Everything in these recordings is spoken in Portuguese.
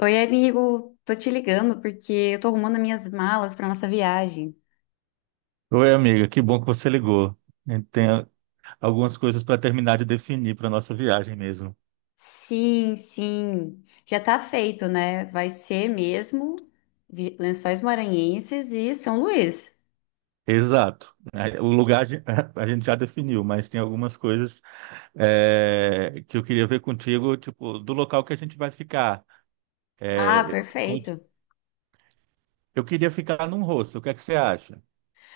Oi, amigo, tô te ligando porque eu tô arrumando minhas malas para nossa viagem. Oi, amiga, que bom que você ligou. A gente tem algumas coisas para terminar de definir para nossa viagem mesmo. Sim, sim, já tá feito, né? Vai ser mesmo Lençóis Maranhenses e São Luís. Exato. Aí, o lugar a gente já definiu, mas tem algumas coisas que eu queria ver contigo, tipo, do local que a gente vai ficar. Ah, É, com- perfeito. eu queria ficar num hostel, o que é que você acha?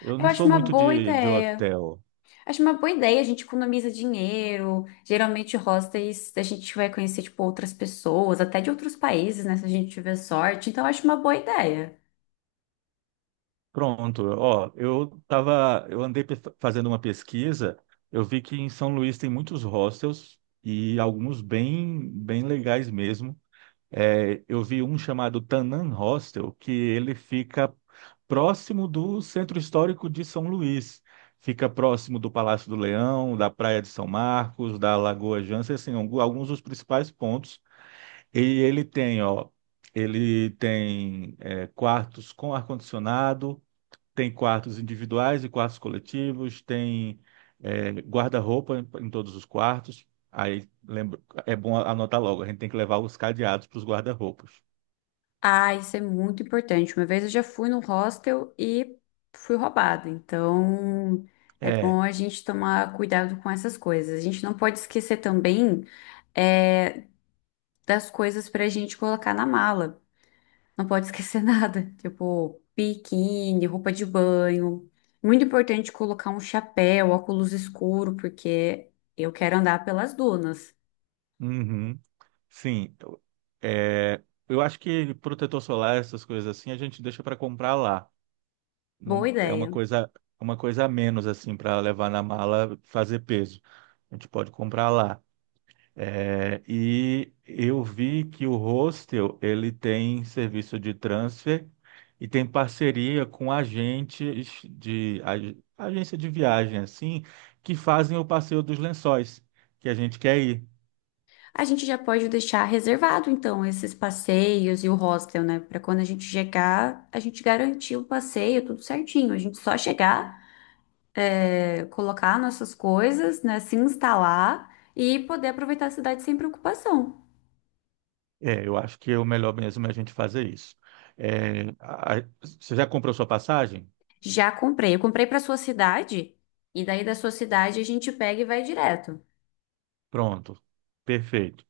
Eu Eu não acho sou uma muito boa de ideia. hotel. Acho uma boa ideia, a gente economiza dinheiro. Geralmente, hostels, a gente vai conhecer, tipo, outras pessoas, até de outros países, né? Se a gente tiver sorte. Então, eu acho uma boa ideia. Pronto, ó, eu andei fazendo uma pesquisa, eu vi que em São Luís tem muitos hostels e alguns bem, bem legais mesmo. É, eu vi um chamado Tanan Hostel, que ele fica próximo do Centro Histórico de São Luís. Fica próximo do Palácio do Leão, da Praia de São Marcos, da Lagoa Jança, assim, alguns dos principais pontos. E ele tem, ó, quartos com ar-condicionado, tem quartos individuais e quartos coletivos, tem guarda-roupa em todos os quartos. Aí lembra, é bom anotar logo, a gente tem que levar os cadeados para os guarda-roupas. Ah, isso é muito importante. Uma vez eu já fui no hostel e fui roubada. Então, é É, bom a gente tomar cuidado com essas coisas. A gente não pode esquecer também é, das coisas para a gente colocar na mala. Não pode esquecer nada, tipo biquíni, roupa de banho. Muito importante colocar um chapéu, óculos escuro, porque eu quero andar pelas dunas. uhum, sim. É, eu acho que protetor solar, essas coisas assim, a gente deixa para comprar lá. Boa Não, é uma ideia. coisa, uma coisa a menos assim para levar na mala, fazer peso. A gente pode comprar lá. É, e eu vi que o Hostel ele tem serviço de transfer e tem parceria com agentes de agência de viagem assim que fazem o passeio dos lençóis que a gente quer ir. A gente já pode deixar reservado, então, esses passeios e o hostel, né? Para quando a gente chegar, a gente garantir o passeio, tudo certinho. A gente só chegar, colocar nossas coisas, né? Se instalar e poder aproveitar a cidade sem preocupação. É, eu acho que é o melhor mesmo é a gente fazer isso. É, você já comprou sua passagem? Já comprei. Eu comprei para sua cidade e daí da sua cidade a gente pega e vai direto. Pronto, perfeito.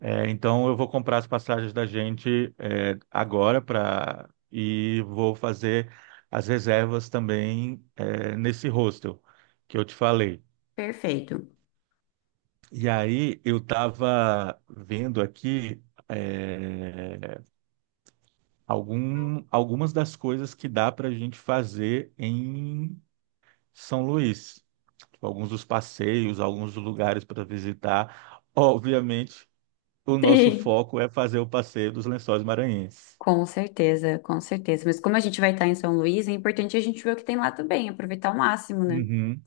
É, então eu vou comprar as passagens da gente agora para e vou fazer as reservas também nesse hostel que eu te falei. Perfeito. E aí eu estava vendo aqui é, algumas das coisas que dá para a gente fazer em São Luís, tipo, alguns dos passeios, alguns dos lugares para visitar. Obviamente, o nosso Sim. foco é fazer o passeio dos Lençóis Maranhenses. Com certeza, com certeza. Mas como a gente vai estar em São Luís, é importante a gente ver o que tem lá também, aproveitar ao máximo, né? Uhum.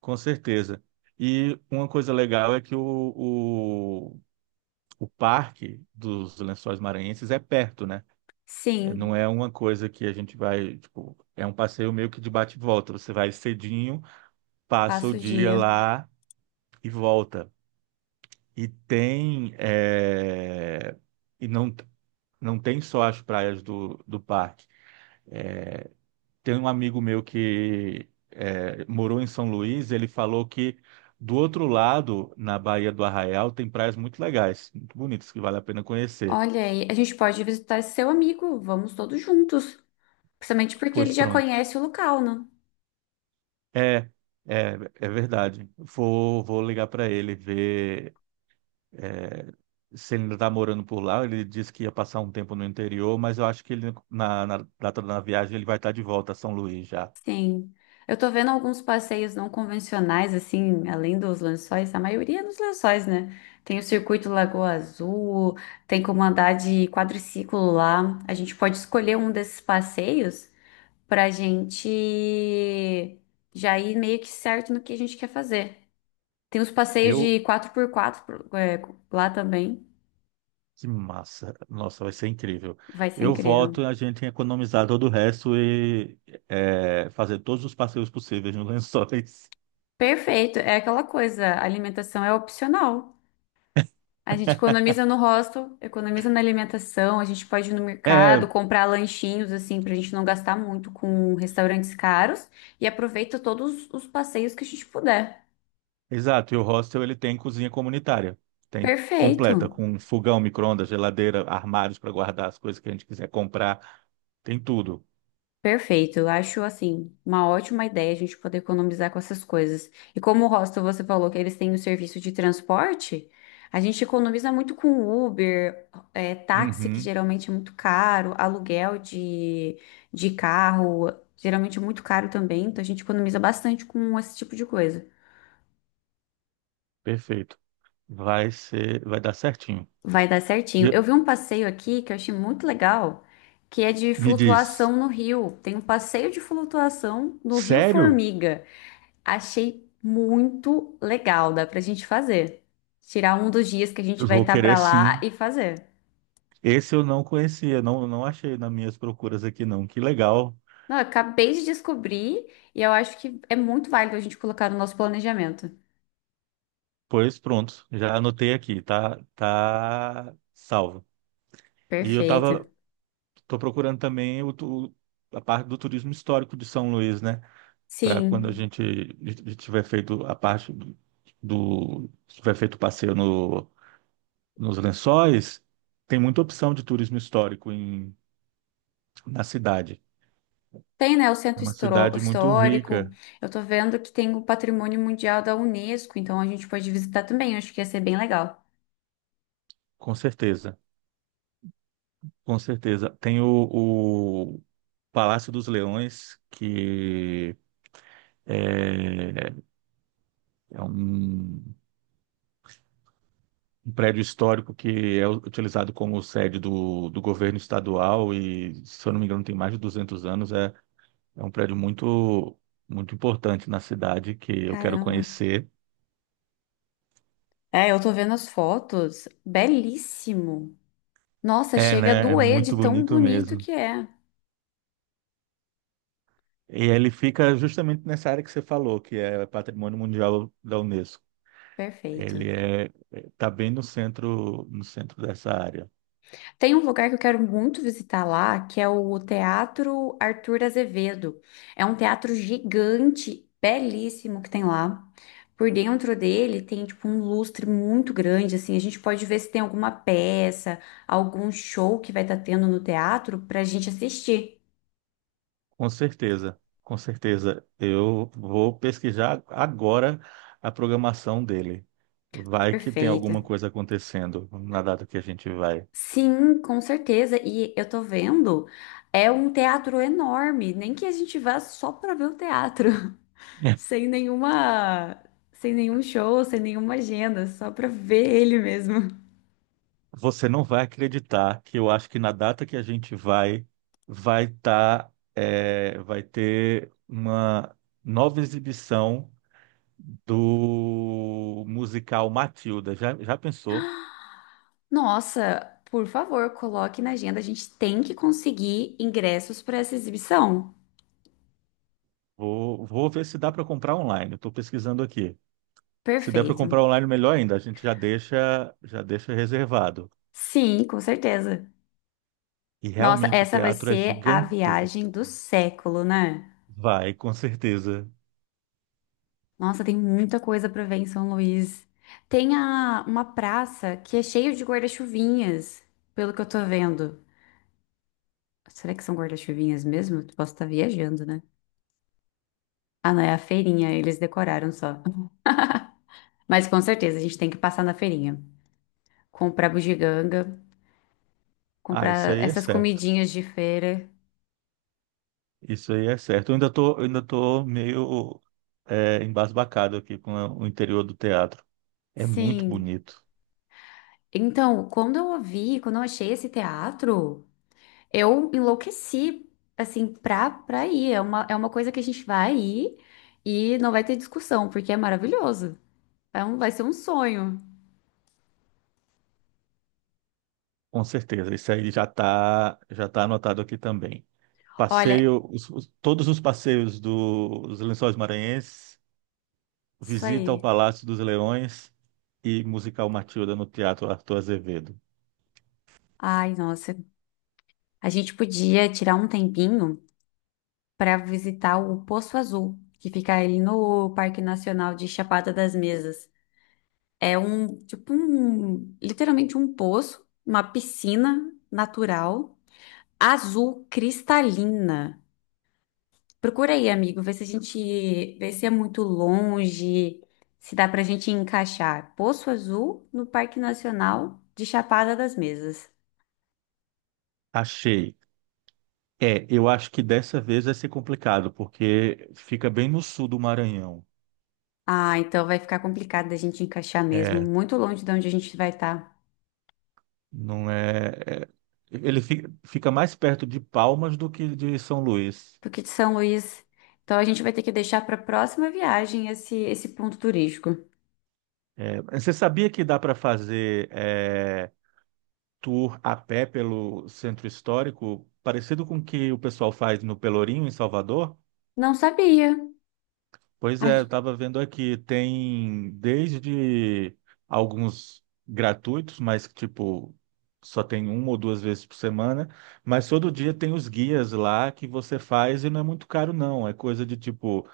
Com certeza. E uma coisa legal é que o, o parque dos Lençóis Maranhenses é perto, né? É. Não Sim, é uma coisa que a gente vai, tipo, é um passeio meio que de bate e volta. Você vai cedinho, passa o passa o dia dia. lá e volta. E tem, é, e não, não tem só as praias do parque. Tem um amigo meu que morou em São Luís, ele falou que do outro lado, na Baía do Arraial, tem praias muito legais, muito bonitas, que vale a pena conhecer. Olha aí, a gente pode visitar esse seu amigo, vamos todos juntos. Principalmente porque Pois ele já pronto. conhece o local, né? É, é verdade. Vou ligar para ele, ver é, se ele ainda está morando por lá. Ele disse que ia passar um tempo no interior, mas eu acho que ele, na data da viagem ele vai estar de volta a São Luís já. Sim. Eu tô vendo alguns passeios não convencionais, assim, além dos lençóis, a maioria é nos lençóis, né? Tem o circuito Lagoa Azul, tem como andar de quadriciclo lá. A gente pode escolher um desses passeios pra gente já ir meio que certo no que a gente quer fazer. Tem os passeios Eu, de quatro por quatro lá também. Que massa. Nossa, vai ser incrível. Vai ser Eu voto incrível. a gente economizar todo o resto e fazer todos os passeios possíveis no Lençóis. Perfeito, é aquela coisa, a alimentação é opcional. A gente economiza no hostel, economiza na alimentação, a gente pode ir no É, mercado, comprar lanchinhos assim pra gente não gastar muito com restaurantes caros e aproveita todos os passeios que a gente puder. exato. E o hostel ele tem cozinha comunitária. Tem Perfeito. completa, com fogão, micro-ondas, geladeira, armários para guardar as coisas que a gente quiser comprar. Tem tudo. Perfeito, eu acho assim uma ótima ideia a gente poder economizar com essas coisas. E como o hostel você falou que eles têm o serviço de transporte, a gente economiza muito com Uber, táxi que Uhum, geralmente é muito caro, aluguel de carro geralmente é muito caro também, então a gente economiza bastante com esse tipo de coisa. perfeito. Vai ser, vai dar certinho. Vai dar E certinho. eu- Eu vi um passeio aqui que eu achei muito legal, que é de Me diz, flutuação no rio. Tem um passeio de flutuação no Rio sério? Formiga. Achei muito legal, dá pra gente fazer. Tirar um dos dias que a Eu gente vai vou estar querer pra lá sim. e fazer. Esse eu não conhecia, não, não achei nas minhas procuras aqui, não. Que legal. Não, eu acabei de descobrir e eu acho que é muito válido a gente colocar no nosso planejamento. Pois pronto, já anotei aqui, tá salvo. E Perfeito. Tô procurando também a parte do turismo histórico de São Luís, né? Para quando a Sim. gente tiver feito a parte do, do- tiver feito o passeio no, nos Lençóis, tem muita opção de turismo histórico na cidade. Tem, né, o É uma cidade muito histórico. rica, Eu tô vendo que tem o Patrimônio Mundial da Unesco, então a gente pode visitar também. Eu acho que ia ser bem legal. com certeza, com certeza. Tem o Palácio dos Leões, que é É um prédio histórico que é utilizado como sede do governo estadual e, se eu não me engano, tem mais de 200 anos. É um prédio muito, muito importante na cidade que eu quero Caramba. conhecer. É, eu tô vendo as fotos. Belíssimo. Nossa, É, chega a né? É doer de muito tão bonito bonito mesmo. que é. E ele fica justamente nessa área que você falou, que é Patrimônio Mundial da Unesco. Ele Perfeito. Tá bem no centro, dessa área. Tem um lugar que eu quero muito visitar lá, que é o Teatro Arthur Azevedo. É um teatro gigante, belíssimo que tem lá. Por dentro dele tem tipo um lustre muito grande, assim, a gente pode ver se tem alguma peça, algum show que vai estar tendo no teatro para a gente assistir. Com certeza, com certeza. Eu vou pesquisar agora a programação dele. Vai que tem Perfeita. alguma coisa acontecendo na data que a gente vai. Sim, com certeza. E eu tô vendo, é um teatro enorme, nem que a gente vá só para ver o teatro. sem nenhuma, sem nenhum show, sem nenhuma agenda, só pra ver ele mesmo. Você não vai acreditar que eu acho que na data que a gente vai, vai ter uma nova exibição do musical Matilda. Já pensou? Nossa, por favor, coloque na agenda. A gente tem que conseguir ingressos para essa exibição. Vou ver se dá para comprar online. Estou pesquisando aqui. Se der para Perfeito. comprar online, melhor ainda. A gente já deixa reservado. Sim, com certeza. E Nossa, realmente o essa vai teatro é ser a viagem do gigantesco. século, né? Vai, com certeza. Nossa, tem muita coisa para ver em São Luís. Tem a, uma praça que é cheia de guarda-chuvinhas, pelo que eu tô vendo. Será que são guarda-chuvinhas mesmo? Posso estar viajando, né? Ah, não, é a feirinha, eles decoraram só. Mas com certeza a gente tem que passar na feirinha. Comprar bugiganga, Ah, isso comprar aí é essas certo. comidinhas de feira. Isso aí é certo. Eu ainda tô meio embasbacado aqui com o interior do teatro. É muito Sim. bonito. Então, quando eu ouvi, quando eu achei esse teatro, eu enlouqueci, assim, pra ir. É uma coisa que a gente vai ir e não vai ter discussão, porque é maravilhoso. Vai ser um sonho. Com certeza. Isso aí já tá anotado aqui também. Olha, Passeio, todos os passeios dos Lençóis Maranhenses, isso visita ao aí. Palácio dos Leões e musical Matilda no Teatro Arthur Azevedo. Ai, nossa. A gente podia tirar um tempinho para visitar o Poço Azul, que fica ali no Parque Nacional de Chapada das Mesas. Literalmente um poço, uma piscina natural, azul cristalina. Procura aí, amigo, vê se a gente, vê se é muito longe, se dá pra gente encaixar. Poço Azul no Parque Nacional de Chapada das Mesas. Achei. É, eu acho que dessa vez vai ser complicado, porque fica bem no sul do Maranhão. Ah, então vai ficar complicado da gente encaixar mesmo, É, muito longe de onde a gente vai estar. não é. Fica mais perto de Palmas do que de São Luís. Do de São Luís. Então a gente vai ter que deixar para a próxima viagem esse ponto turístico. É, você sabia que dá para fazer tour a pé pelo centro histórico, parecido com o que o pessoal faz no Pelourinho, em Salvador? Não sabia. Pois é, eu A- estava vendo aqui, tem desde alguns gratuitos, mas que, tipo, só tem uma ou duas vezes por semana, mas todo dia tem os guias lá que você faz e não é muito caro não, é coisa de tipo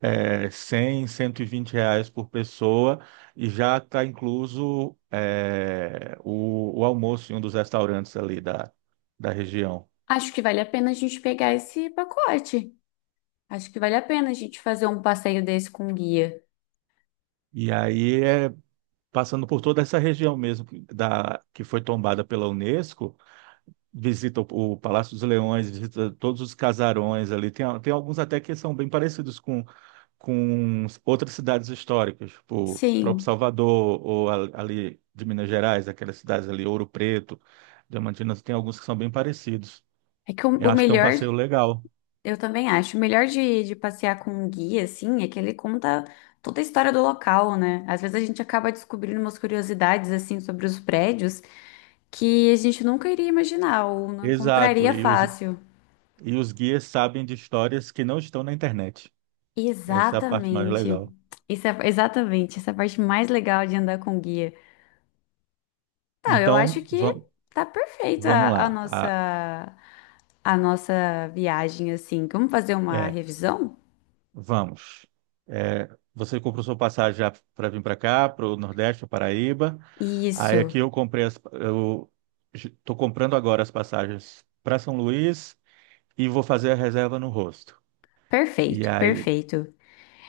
é, cem R$ 120 por pessoa e já está incluso o almoço em um dos restaurantes ali da região. Acho que vale a pena a gente pegar esse pacote. Acho que vale a pena a gente fazer um passeio desse com um guia. E aí é passando por toda essa região mesmo que foi tombada pela Unesco, visita o Palácio dos Leões, visita todos os casarões ali. Tem alguns até que são bem parecidos com outras cidades históricas, tipo o próprio Sim, Salvador, ou ali de Minas Gerais, aquelas cidades ali, Ouro Preto, Diamantina, tem alguns que são bem parecidos. é que Eu o acho que é um melhor, passeio legal. eu também acho, o melhor de passear com um guia, assim, é que ele conta toda a história do local, né? Às vezes a gente acaba descobrindo umas curiosidades, assim, sobre os prédios que a gente nunca iria imaginar ou não Exato, encontraria e os, fácil. e os guias sabem de histórias que não estão na internet. Essa é a parte mais Exatamente. legal. Isso é exatamente essa é a parte mais legal de andar com guia. Não, eu acho Então, que tá perfeito vamos lá. A nossa viagem assim. Vamos fazer uma é, revisão? Vamos. É, você comprou sua passagem já para vir para cá, para o Nordeste, para Paraíba. Aí aqui Isso. Eu estou comprando agora as passagens para São Luís e vou fazer a reserva no rosto. E Perfeito, aí, perfeito.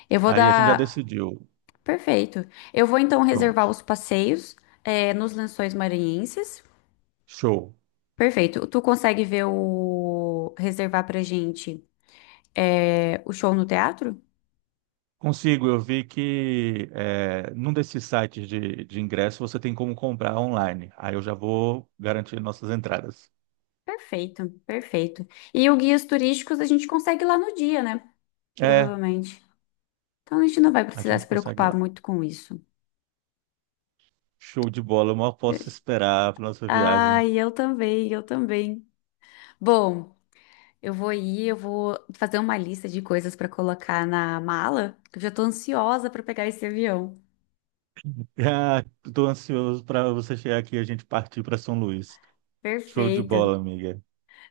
Eu vou aí a gente já dar decidiu. perfeito. Eu vou então reservar Pronto. os passeios nos Lençóis Maranhenses. Show. Perfeito. Tu consegue ver o reservar pra gente o show no teatro? Consigo. Eu vi que num desses sites de ingresso você tem como comprar online. Aí eu já vou garantir nossas entradas. Perfeito, perfeito. E o guias turísticos a gente consegue lá no dia, né? É, Provavelmente. Então a gente não vai a precisar gente se consegue preocupar lá. muito com isso. Show de bola. Eu mal posso esperar para nossa viagem. Ai, eu também, eu também. Bom, eu vou ir, eu vou fazer uma lista de coisas para colocar na mala, que eu já tô ansiosa para pegar esse avião. Ah, tô ansioso para você chegar aqui e a gente partir para São Luís. Show de Perfeito. bola, amiga.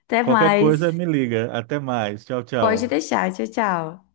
Até Qualquer coisa, mais. me liga. Até mais. Tchau, Pode tchau. deixar. Tchau, tchau.